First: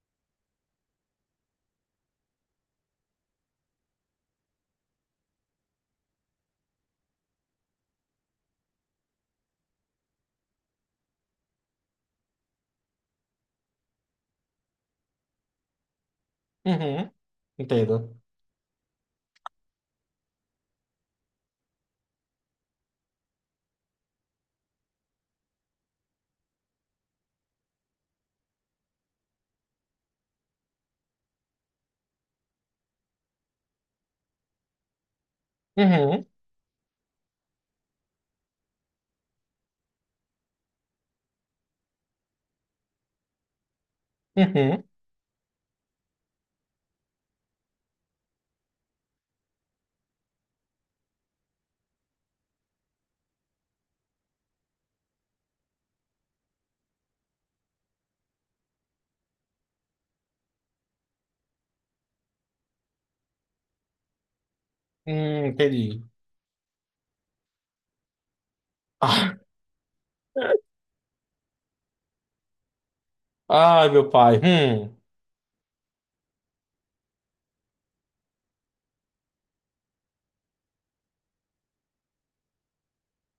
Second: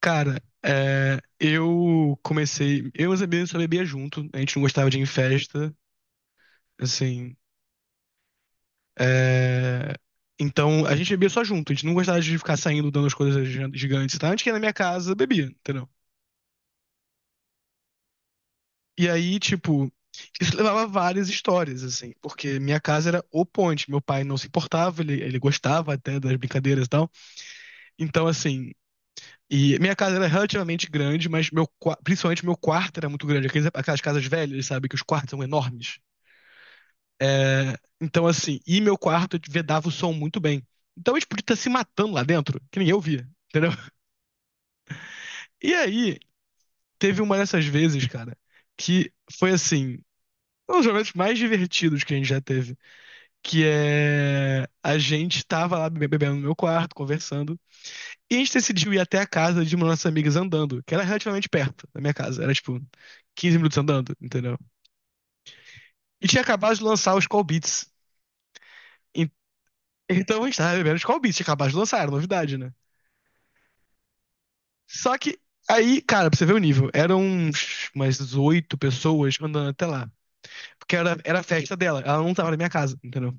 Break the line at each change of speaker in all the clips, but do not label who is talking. Cara, eu comecei. Eu e os amigos só bebia junto, a gente não gostava de ir em festa, assim. é, então, a gente bebia só junto, a gente não gostava de ficar saindo dando as coisas gigantes e tal. A gente ia na minha casa, bebia, entendeu?
Uhum, entendo.
E aí, tipo, isso levava a várias histórias, assim, porque minha casa era o ponte. Meu pai não se importava, ele gostava até das brincadeiras e tal. Então, assim. E minha casa era relativamente grande, mas meu, principalmente meu quarto era muito grande. Aquelas casas velhas, sabe, que os quartos são enormes.
Uhum,
É, então, assim, e meu quarto vedava o som muito bem. Então a gente podia estar se matando lá dentro, que ninguém ouvia, entendeu?
uhum,
E aí, teve uma dessas vezes, cara, que foi assim, um dos momentos mais divertidos que a gente já teve. Que é. A gente tava lá bebendo no meu quarto, conversando, e a gente decidiu ir até a casa de uma das nossas amigas andando, que era relativamente perto da minha casa, era tipo 15 minutos andando, entendeu?
entendi.
E tinha acabado de lançar os Call Beats. E- Então a gente tava bebendo os Call Beats, tinha acabado de lançar, era novidade, né?
Ah, ai, meu pai. Hum.
Só que aí, cara, pra você ver o nível, eram umas 8 pessoas andando até lá. Porque era a festa dela, ela não tava na minha casa, entendeu?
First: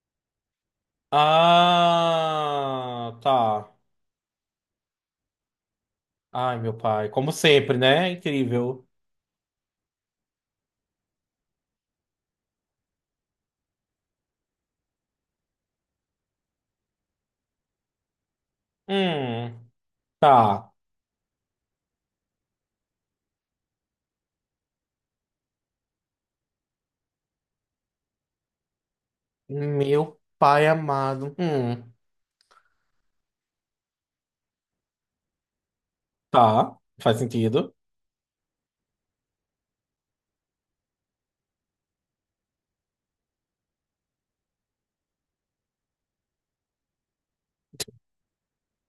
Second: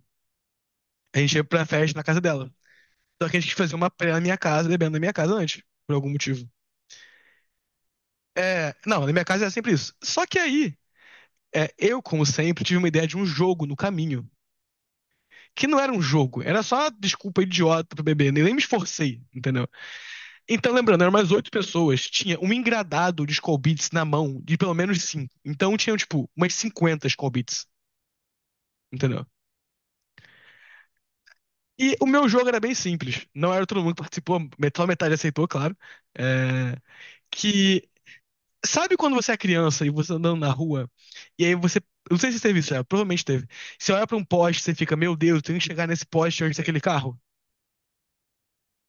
A gente ia pra festa na casa dela.
Ah,
Só que a gente quis
tá.
fazer uma praia na minha casa, bebendo na minha casa antes, por algum motivo.
Ai, meu pai. Como sempre, né?
É,
Incrível.
não, na minha casa era sempre isso. Só que aí, eu, como sempre, tive uma ideia de um jogo no caminho. Que não era um jogo, era só desculpa idiota pra beber, nem me esforcei, entendeu?
Hum, tá.
Então, lembrando, eram mais 8 pessoas. Tinha um engradado de Skol Beats na mão, de pelo menos 5. Então, tinham, tipo, umas 50 Skol Beats, entendeu?
Meu pai amado.
E o meu jogo era bem simples. Não era todo mundo que participou, só metade aceitou, claro. É.
Tá. Faz sentido.
Que. Sabe quando você é criança e você andando na rua, e aí você. Eu Não sei se teve isso, já, provavelmente teve. Você olha pra um poste, você fica, meu Deus, eu tenho que chegar nesse poste antes daquele carro,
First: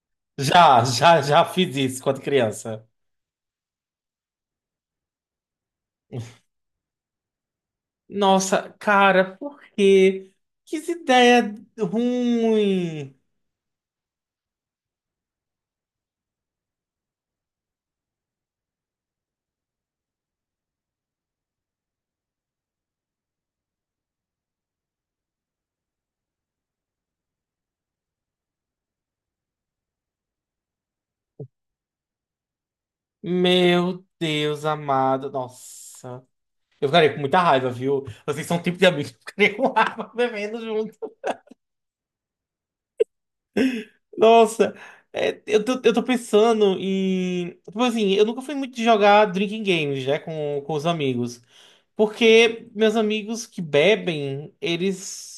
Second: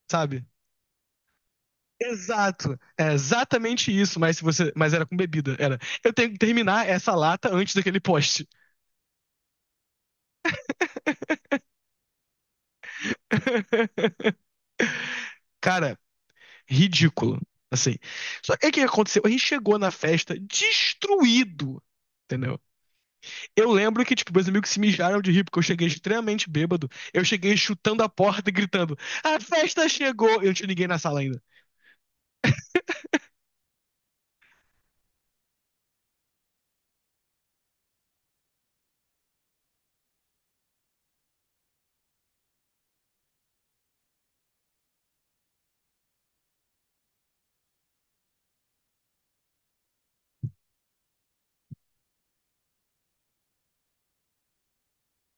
sabe?
Já, já, já fiz isso quando
Exato.
criança.
É exatamente isso, mas se você, mas era com bebida, era. Eu tenho que terminar essa lata antes daquele poste.
Nossa, cara, por quê? Que ideia ruim.
Cara, ridículo, assim. Só que o que aconteceu? A gente chegou na festa destruído. Entendeu? Eu lembro que, tipo, meus amigos se mijaram de rir, porque eu cheguei extremamente bêbado. Eu cheguei chutando a porta e gritando: A festa chegou! Eu não tinha ninguém na sala ainda.
Meu Deus amado. Nossa. Eu ficaria com muita raiva, viu? Vocês são o tipo de amigos que eu ficaria com raiva bebendo junto. Nossa, é, eu tô pensando em. Tipo assim, eu nunca fui muito de jogar drinking games, né, com os amigos. Porque meus amigos que bebem, eles.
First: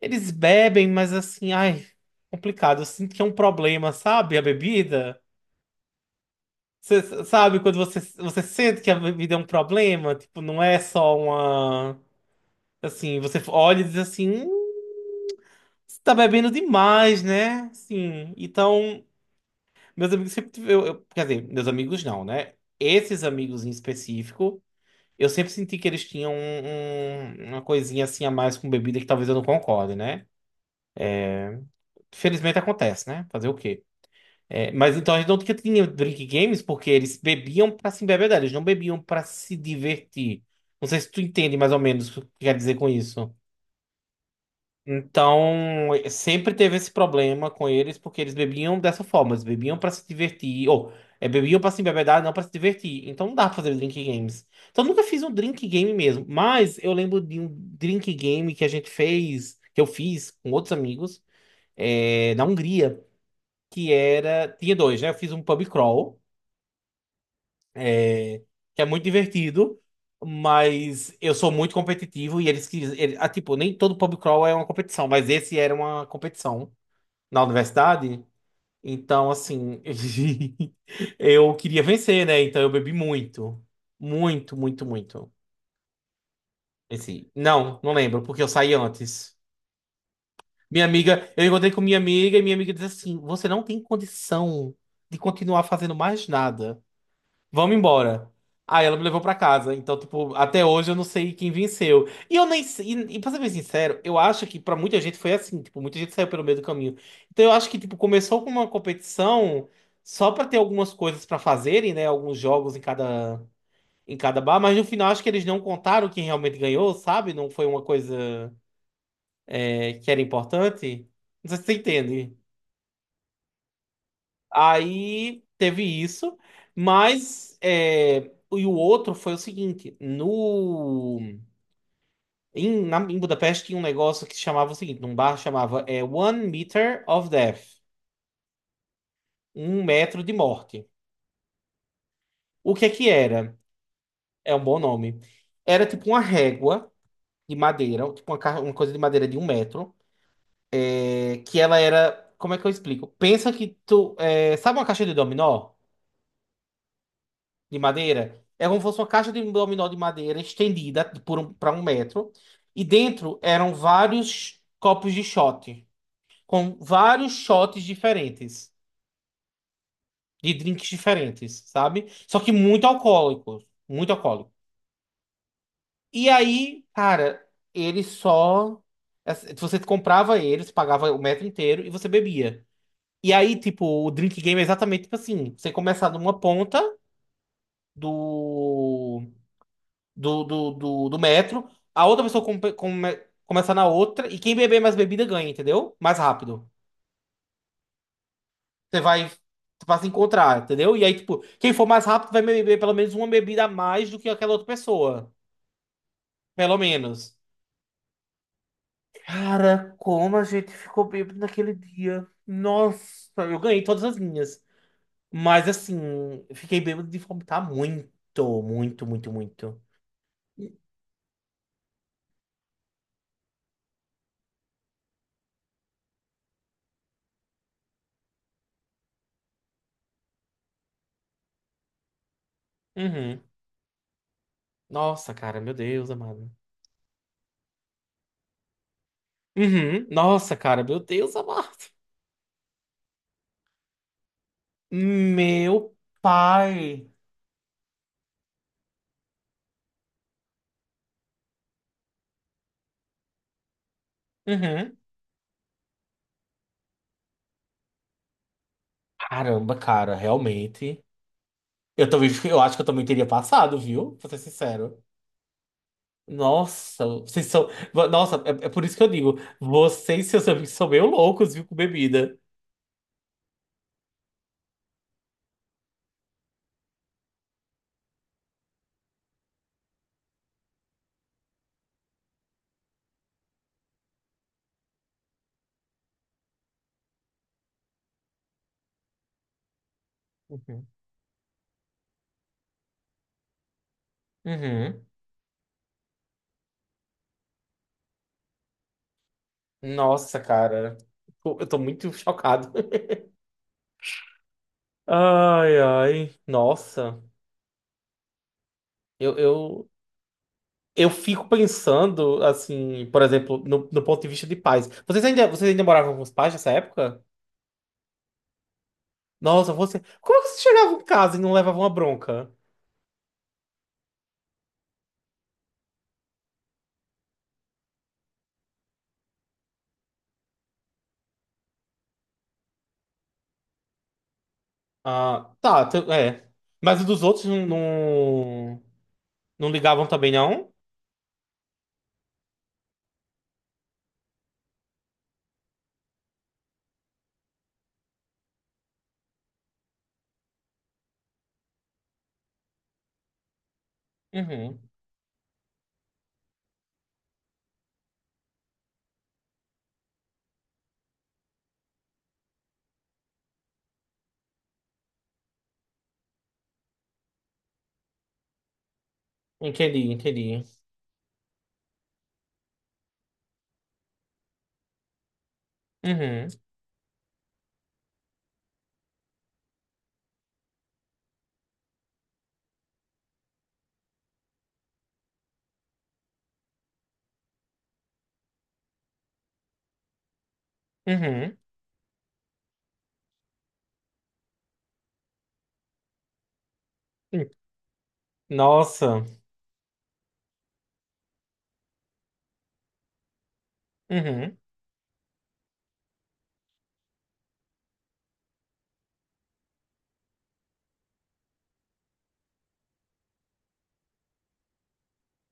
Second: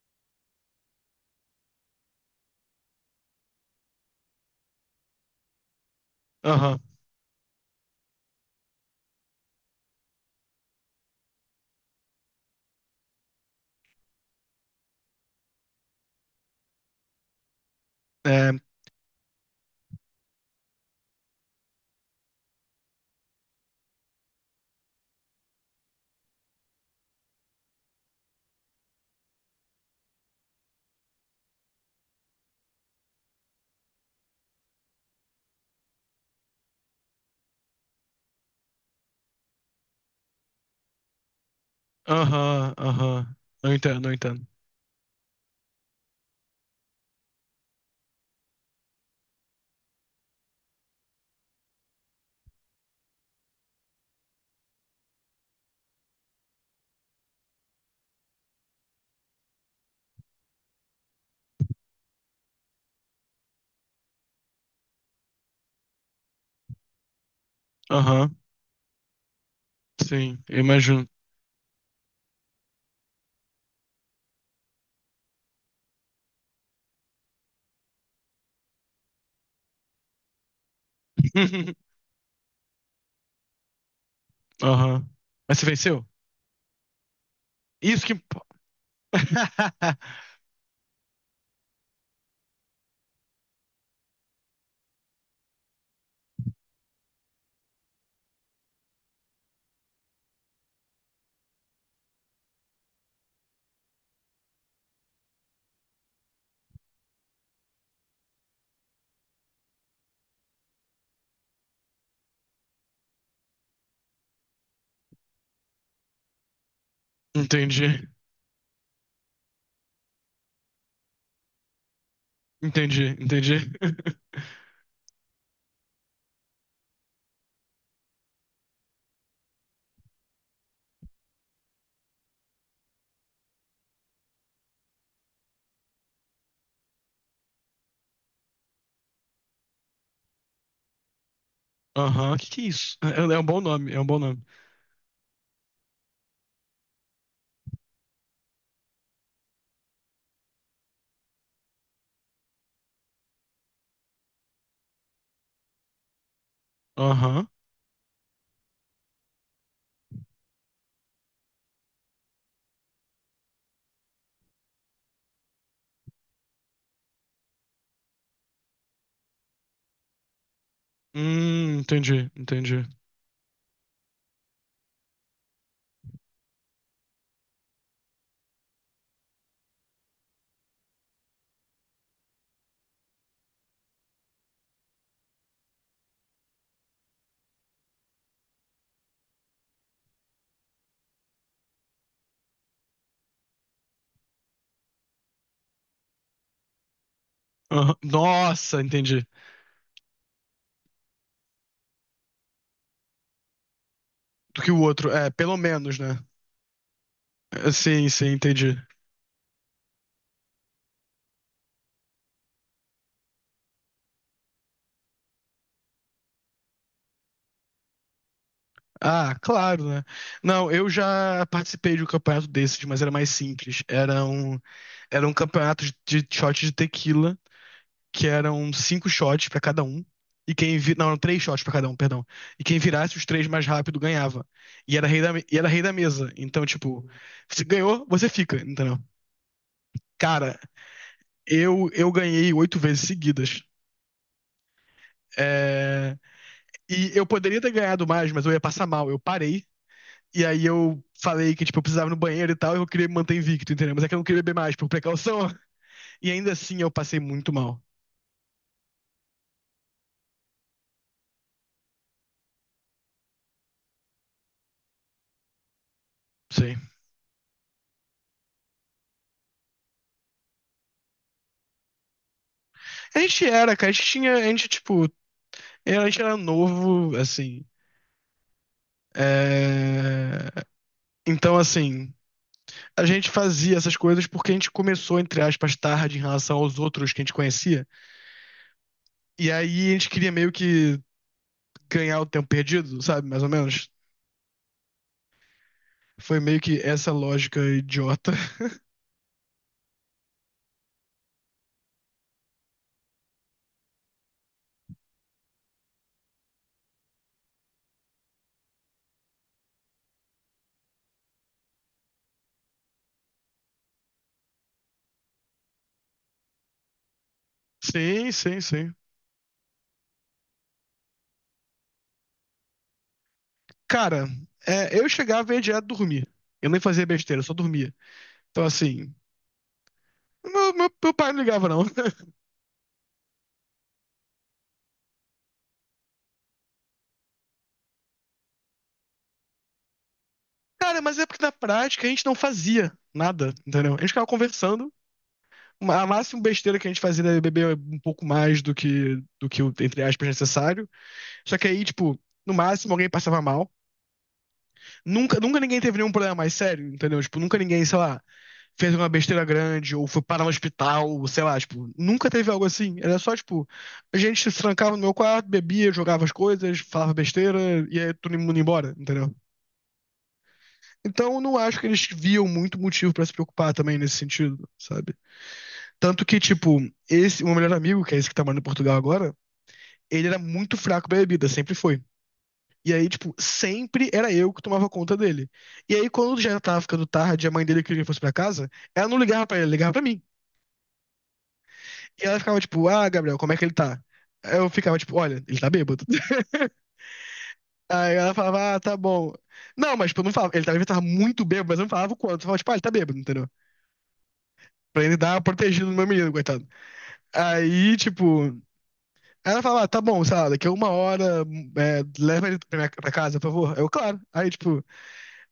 Eles bebem, mas assim, ai, complicado. Eu sinto que é um problema, sabe? A bebida.
Aham.
Você sabe quando você sente que a bebida é um problema? Tipo, não é só uma. Assim, você olha e diz assim. Você tá bebendo demais, né?" Sim.
É.
Então, meus amigos sempre. Quer dizer, meus amigos não, né? Esses amigos em específico, eu sempre senti que eles tinham uma coisinha assim a mais com bebida que talvez eu não concorde, né? Felizmente acontece, né? Fazer o quê? É, mas então a gente não tinha drink games porque eles bebiam pra se embebedar, eles não bebiam pra se divertir. Não sei se tu entende mais ou menos o que quer
Aham,
dizer com isso.
aham. Eu entendo, não entendo.
Então, sempre teve esse problema com eles, porque eles bebiam dessa forma, eles bebiam pra se divertir, ou é, bebiam pra se embebedar, não pra se divertir. Então não dá pra fazer drink games. Então eu nunca fiz um drink game mesmo, mas eu lembro de um drink game que a gente fez, que eu fiz com outros amigos, é, na Hungria, que era, tinha dois, né? Eu fiz um pub crawl,
Aham,
eh, que é muito divertido,
sim, eu imagino.
mas eu sou muito competitivo e eles, tipo, nem todo pub crawl é uma competição, mas esse era uma competição na universidade. Então, assim, eu queria vencer, né? Então eu bebi muito. Muito, muito,
Aham.
muito.
Mas você venceu?
Esse, não, não
Isso que.
lembro, porque eu saí antes. Minha amiga, eu encontrei com minha amiga e minha amiga disse assim: "Você não tem condição de continuar fazendo mais nada. Vamos embora." Aí ela me levou pra casa. Então, tipo, até hoje eu não sei quem venceu. E eu nem sei. E pra ser bem sincero, eu acho que pra muita gente foi assim. Tipo, muita gente saiu pelo meio do caminho. Então, eu acho que, tipo, começou com uma competição só pra ter algumas coisas pra fazerem, né? Alguns jogos em cada bar. Mas no final, acho que eles não contaram quem realmente ganhou, sabe? Não foi uma
Entendi.
coisa, é, que era importante. Não sei se você entende.
Entendi, entendi.
Aí teve isso, mas é, e o outro foi o seguinte, no em, na, em Budapeste tinha um negócio que chamava o seguinte, num bar chamava é, One Meter of Death, um metro de morte.
Aham. Que é
O que é
isso?
que
É, é um
era?
bom nome, é um bom nome.
É um bom nome. Era tipo uma régua de madeira, tipo uma, uma coisa de madeira de um metro, é, que ela era, como é que eu explico? Pensa que tu, é, sabe uma caixa de dominó?
Aham.
De madeira. É como se fosse uma caixa de um dominó de madeira estendida por para um metro. E dentro eram vários copos de shot, com vários shots diferentes, de drinks diferentes, sabe?
Entendi,
Só que
entendi.
muito alcoólicos, muito alcoólico. E aí, cara, ele só. Você comprava eles, pagava o metro inteiro e você bebia. E aí, tipo, o drink game é exatamente tipo assim: você começar numa ponta do do metro, a outra pessoa começa na outra, e quem beber mais bebida ganha, entendeu? Mais rápido.
Aham. Nossa,
Você
entendi.
vai, vai se encontrar, entendeu? E aí, tipo, quem for mais rápido vai beber pelo menos uma bebida a mais do que aquela
Do
outra
que o outro. É,
pessoa.
pelo menos, né?
Pelo menos.
É, sim, sim, entendi.
Cara, como a gente ficou bêbado naquele dia. Nossa, eu ganhei todas as minhas. Mas assim, fiquei bêbado de vomitar muito, muito, muito,
Ah,
muito.
claro, né? Não, eu já participei de um campeonato desses, mas era mais simples. Era um campeonato de shot de tequila. Que eram 5 shots pra cada um. E quem vi... Não, eram 3 shots pra cada um, perdão. E quem virasse os
Uhum.
3 mais rápido ganhava. E era
Nossa,
e
cara,
era
meu
rei da
Deus,
mesa.
amado.
Então, tipo, se ganhou, você fica, entendeu?
Uhum. Nossa,
Cara,
cara, meu Deus amado.
eu ganhei 8 vezes seguidas.
Meu
É.
pai.
E eu poderia ter ganhado mais, mas eu ia passar mal. Eu parei. E aí eu falei que, tipo, eu precisava ir no banheiro e tal, e eu queria me manter invicto, entendeu? Mas é que eu não queria beber mais, por
Uhum.
precaução. E ainda assim eu passei muito mal.
Caramba, cara, realmente. Eu também, eu acho que eu também teria passado, viu? Pra ser sincero.
Sei.
Nossa, vocês são. Nossa, é, é por isso que eu digo, vocês e seus amigos são meio loucos, viu, com bebida.
A gente era, cara, a gente tinha, a gente, tipo, eu, a gente era novo, assim. é, Então, assim, a gente fazia essas coisas porque a gente começou, entre aspas, tarde em relação aos outros que a gente conhecia. E aí a gente queria meio
Uhum.
que ganhar o tempo perdido, sabe? Mais ou menos.
Uhum.
Foi meio que essa lógica idiota.
Nossa, cara. Eu tô muito chocado. Ai, ai. Nossa. Eu, eu, Eu fico pensando, assim, por exemplo, no ponto de vista de pais. Vocês ainda moravam com os pais nessa época?
Sim, sim, sim.
Nossa, você. Como é que vocês chegavam em casa e não levavam uma bronca?
Cara, eu chegava e ia direto dormir. Eu nem fazia besteira, eu só dormia. Então, assim, meu, meu pai não ligava, não.
Ah, tá, tu- é. Mas os dos outros não ligavam também, não?
Cara, mas é porque na prática a gente não fazia nada, entendeu? A gente ficava conversando a máxima besteira que a gente fazia era beber um pouco mais do que o, entre aspas, necessário. Só que aí, tipo, no máximo alguém passava mal.
Uhum.
Nunca, nunca ninguém teve nenhum problema mais sério, entendeu? Tipo, nunca ninguém, sei lá, fez uma besteira grande ou foi parar no hospital, ou sei lá, tipo, nunca teve algo assim. Era só, tipo, a gente se trancava no meu quarto, bebia, jogava as coisas, falava besteira e aí todo mundo ia embora, entendeu?
Entendi, entendi.
Então, eu não acho que eles viam muito motivo pra se preocupar também nesse sentido, sabe? Tanto que,
Uhum,
tipo, esse, o meu melhor amigo, que é esse que tá morando em Portugal agora, ele era muito fraco pra bebida, sempre foi. E aí, tipo, sempre era eu que tomava conta dele. E aí, quando já tava ficando tarde, a mãe dele queria que ele fosse pra casa, ela não ligava pra ele, ela ligava pra mim.
uhum.
E ela ficava, tipo, ah, Gabriel, como é que ele tá? Aí eu ficava, tipo, olha, ele tá bêbado.
Hum,
Aí ela falava, ah, tá
nossa.
bom. Não, mas, tipo, eu não falava. Ele tava muito bêbado, mas eu não falava o quanto. Eu falava, tipo, ah, ele tá bêbado, entendeu?
Uhum.
Pra ele dar uma protegida no meu menino, coitado. Aí, tipo, aí ela falava, ah, tá bom, sei lá, daqui a 1 hora, leva ele pra, minha, pra casa, por favor. Aí eu, claro. Aí, tipo,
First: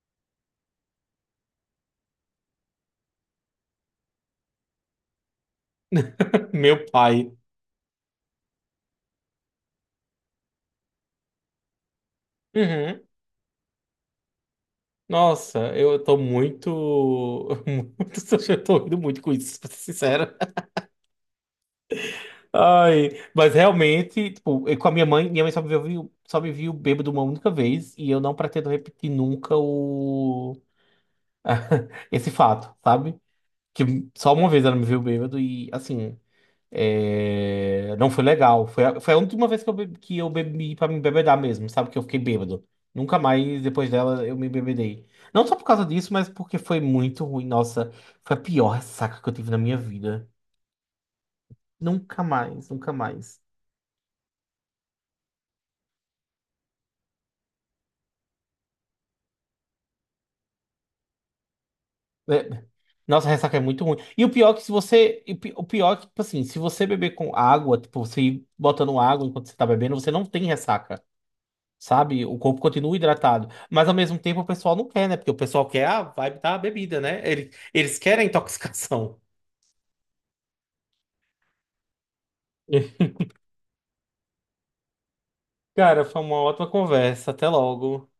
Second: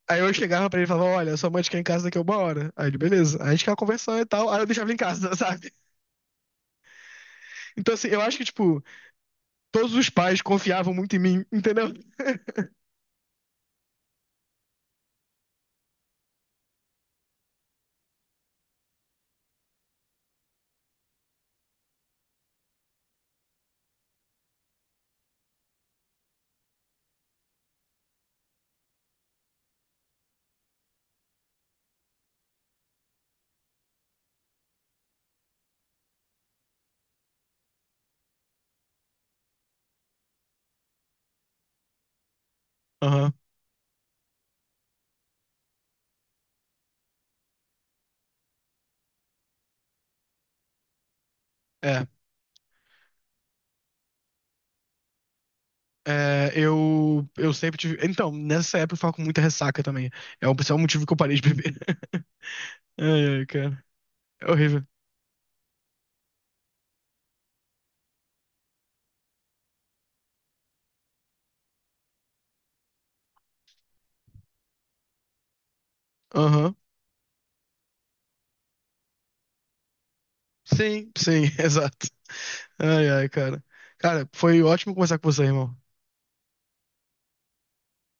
aí eu chegava pra ele e falava, olha, sua mãe te quer em casa daqui a 1 hora. Aí ele, beleza. Aí a gente ficava conversando e tal, aí eu deixava ele em casa, sabe?
Meu pai.
Então, assim, eu acho que, tipo, todos os pais confiavam muito em mim, entendeu?
Uhum. Nossa, eu tô muito. Muito. Eu tô rindo muito com isso, pra ser sincero. Ai, mas realmente, tipo, eu com a minha mãe só me viu bêbado uma única vez e eu não pretendo repetir nunca o esse fato, sabe? Que só uma vez ela me viu bêbado e assim, é, não foi legal. Foi a última vez que eu bebi, para me embebedar mesmo, sabe? Que eu fiquei bêbado. Nunca
Aham.
mais depois dela eu me embebedei. Não só por causa disso, mas porque foi muito ruim. Nossa, foi a pior ressaca que eu tive na minha vida.
É.
Nunca mais, nunca mais.
Eu sempre tive. Então, nessa época eu ficava com muita ressaca também. É um, esse é um motivo que eu parei de beber.
É,
Ai,
nossa, a
ai,
ressaca é
cara.
muito ruim. E o
É
pior é que se
horrível.
você. O pior é que, tipo assim, se você beber com água, tipo, você ir botando água enquanto você tá bebendo, você não tem ressaca, sabe? O corpo continua hidratado. Mas ao mesmo tempo o pessoal não quer, né? Porque o pessoal quer a vibe da
Aham.
bebida, né? Eles querem a intoxicação.
Sim, sim, exato. Ai, ai, cara. Cara, foi ótimo conversar com você, irmão.
Cara, foi uma ótima conversa. Até logo.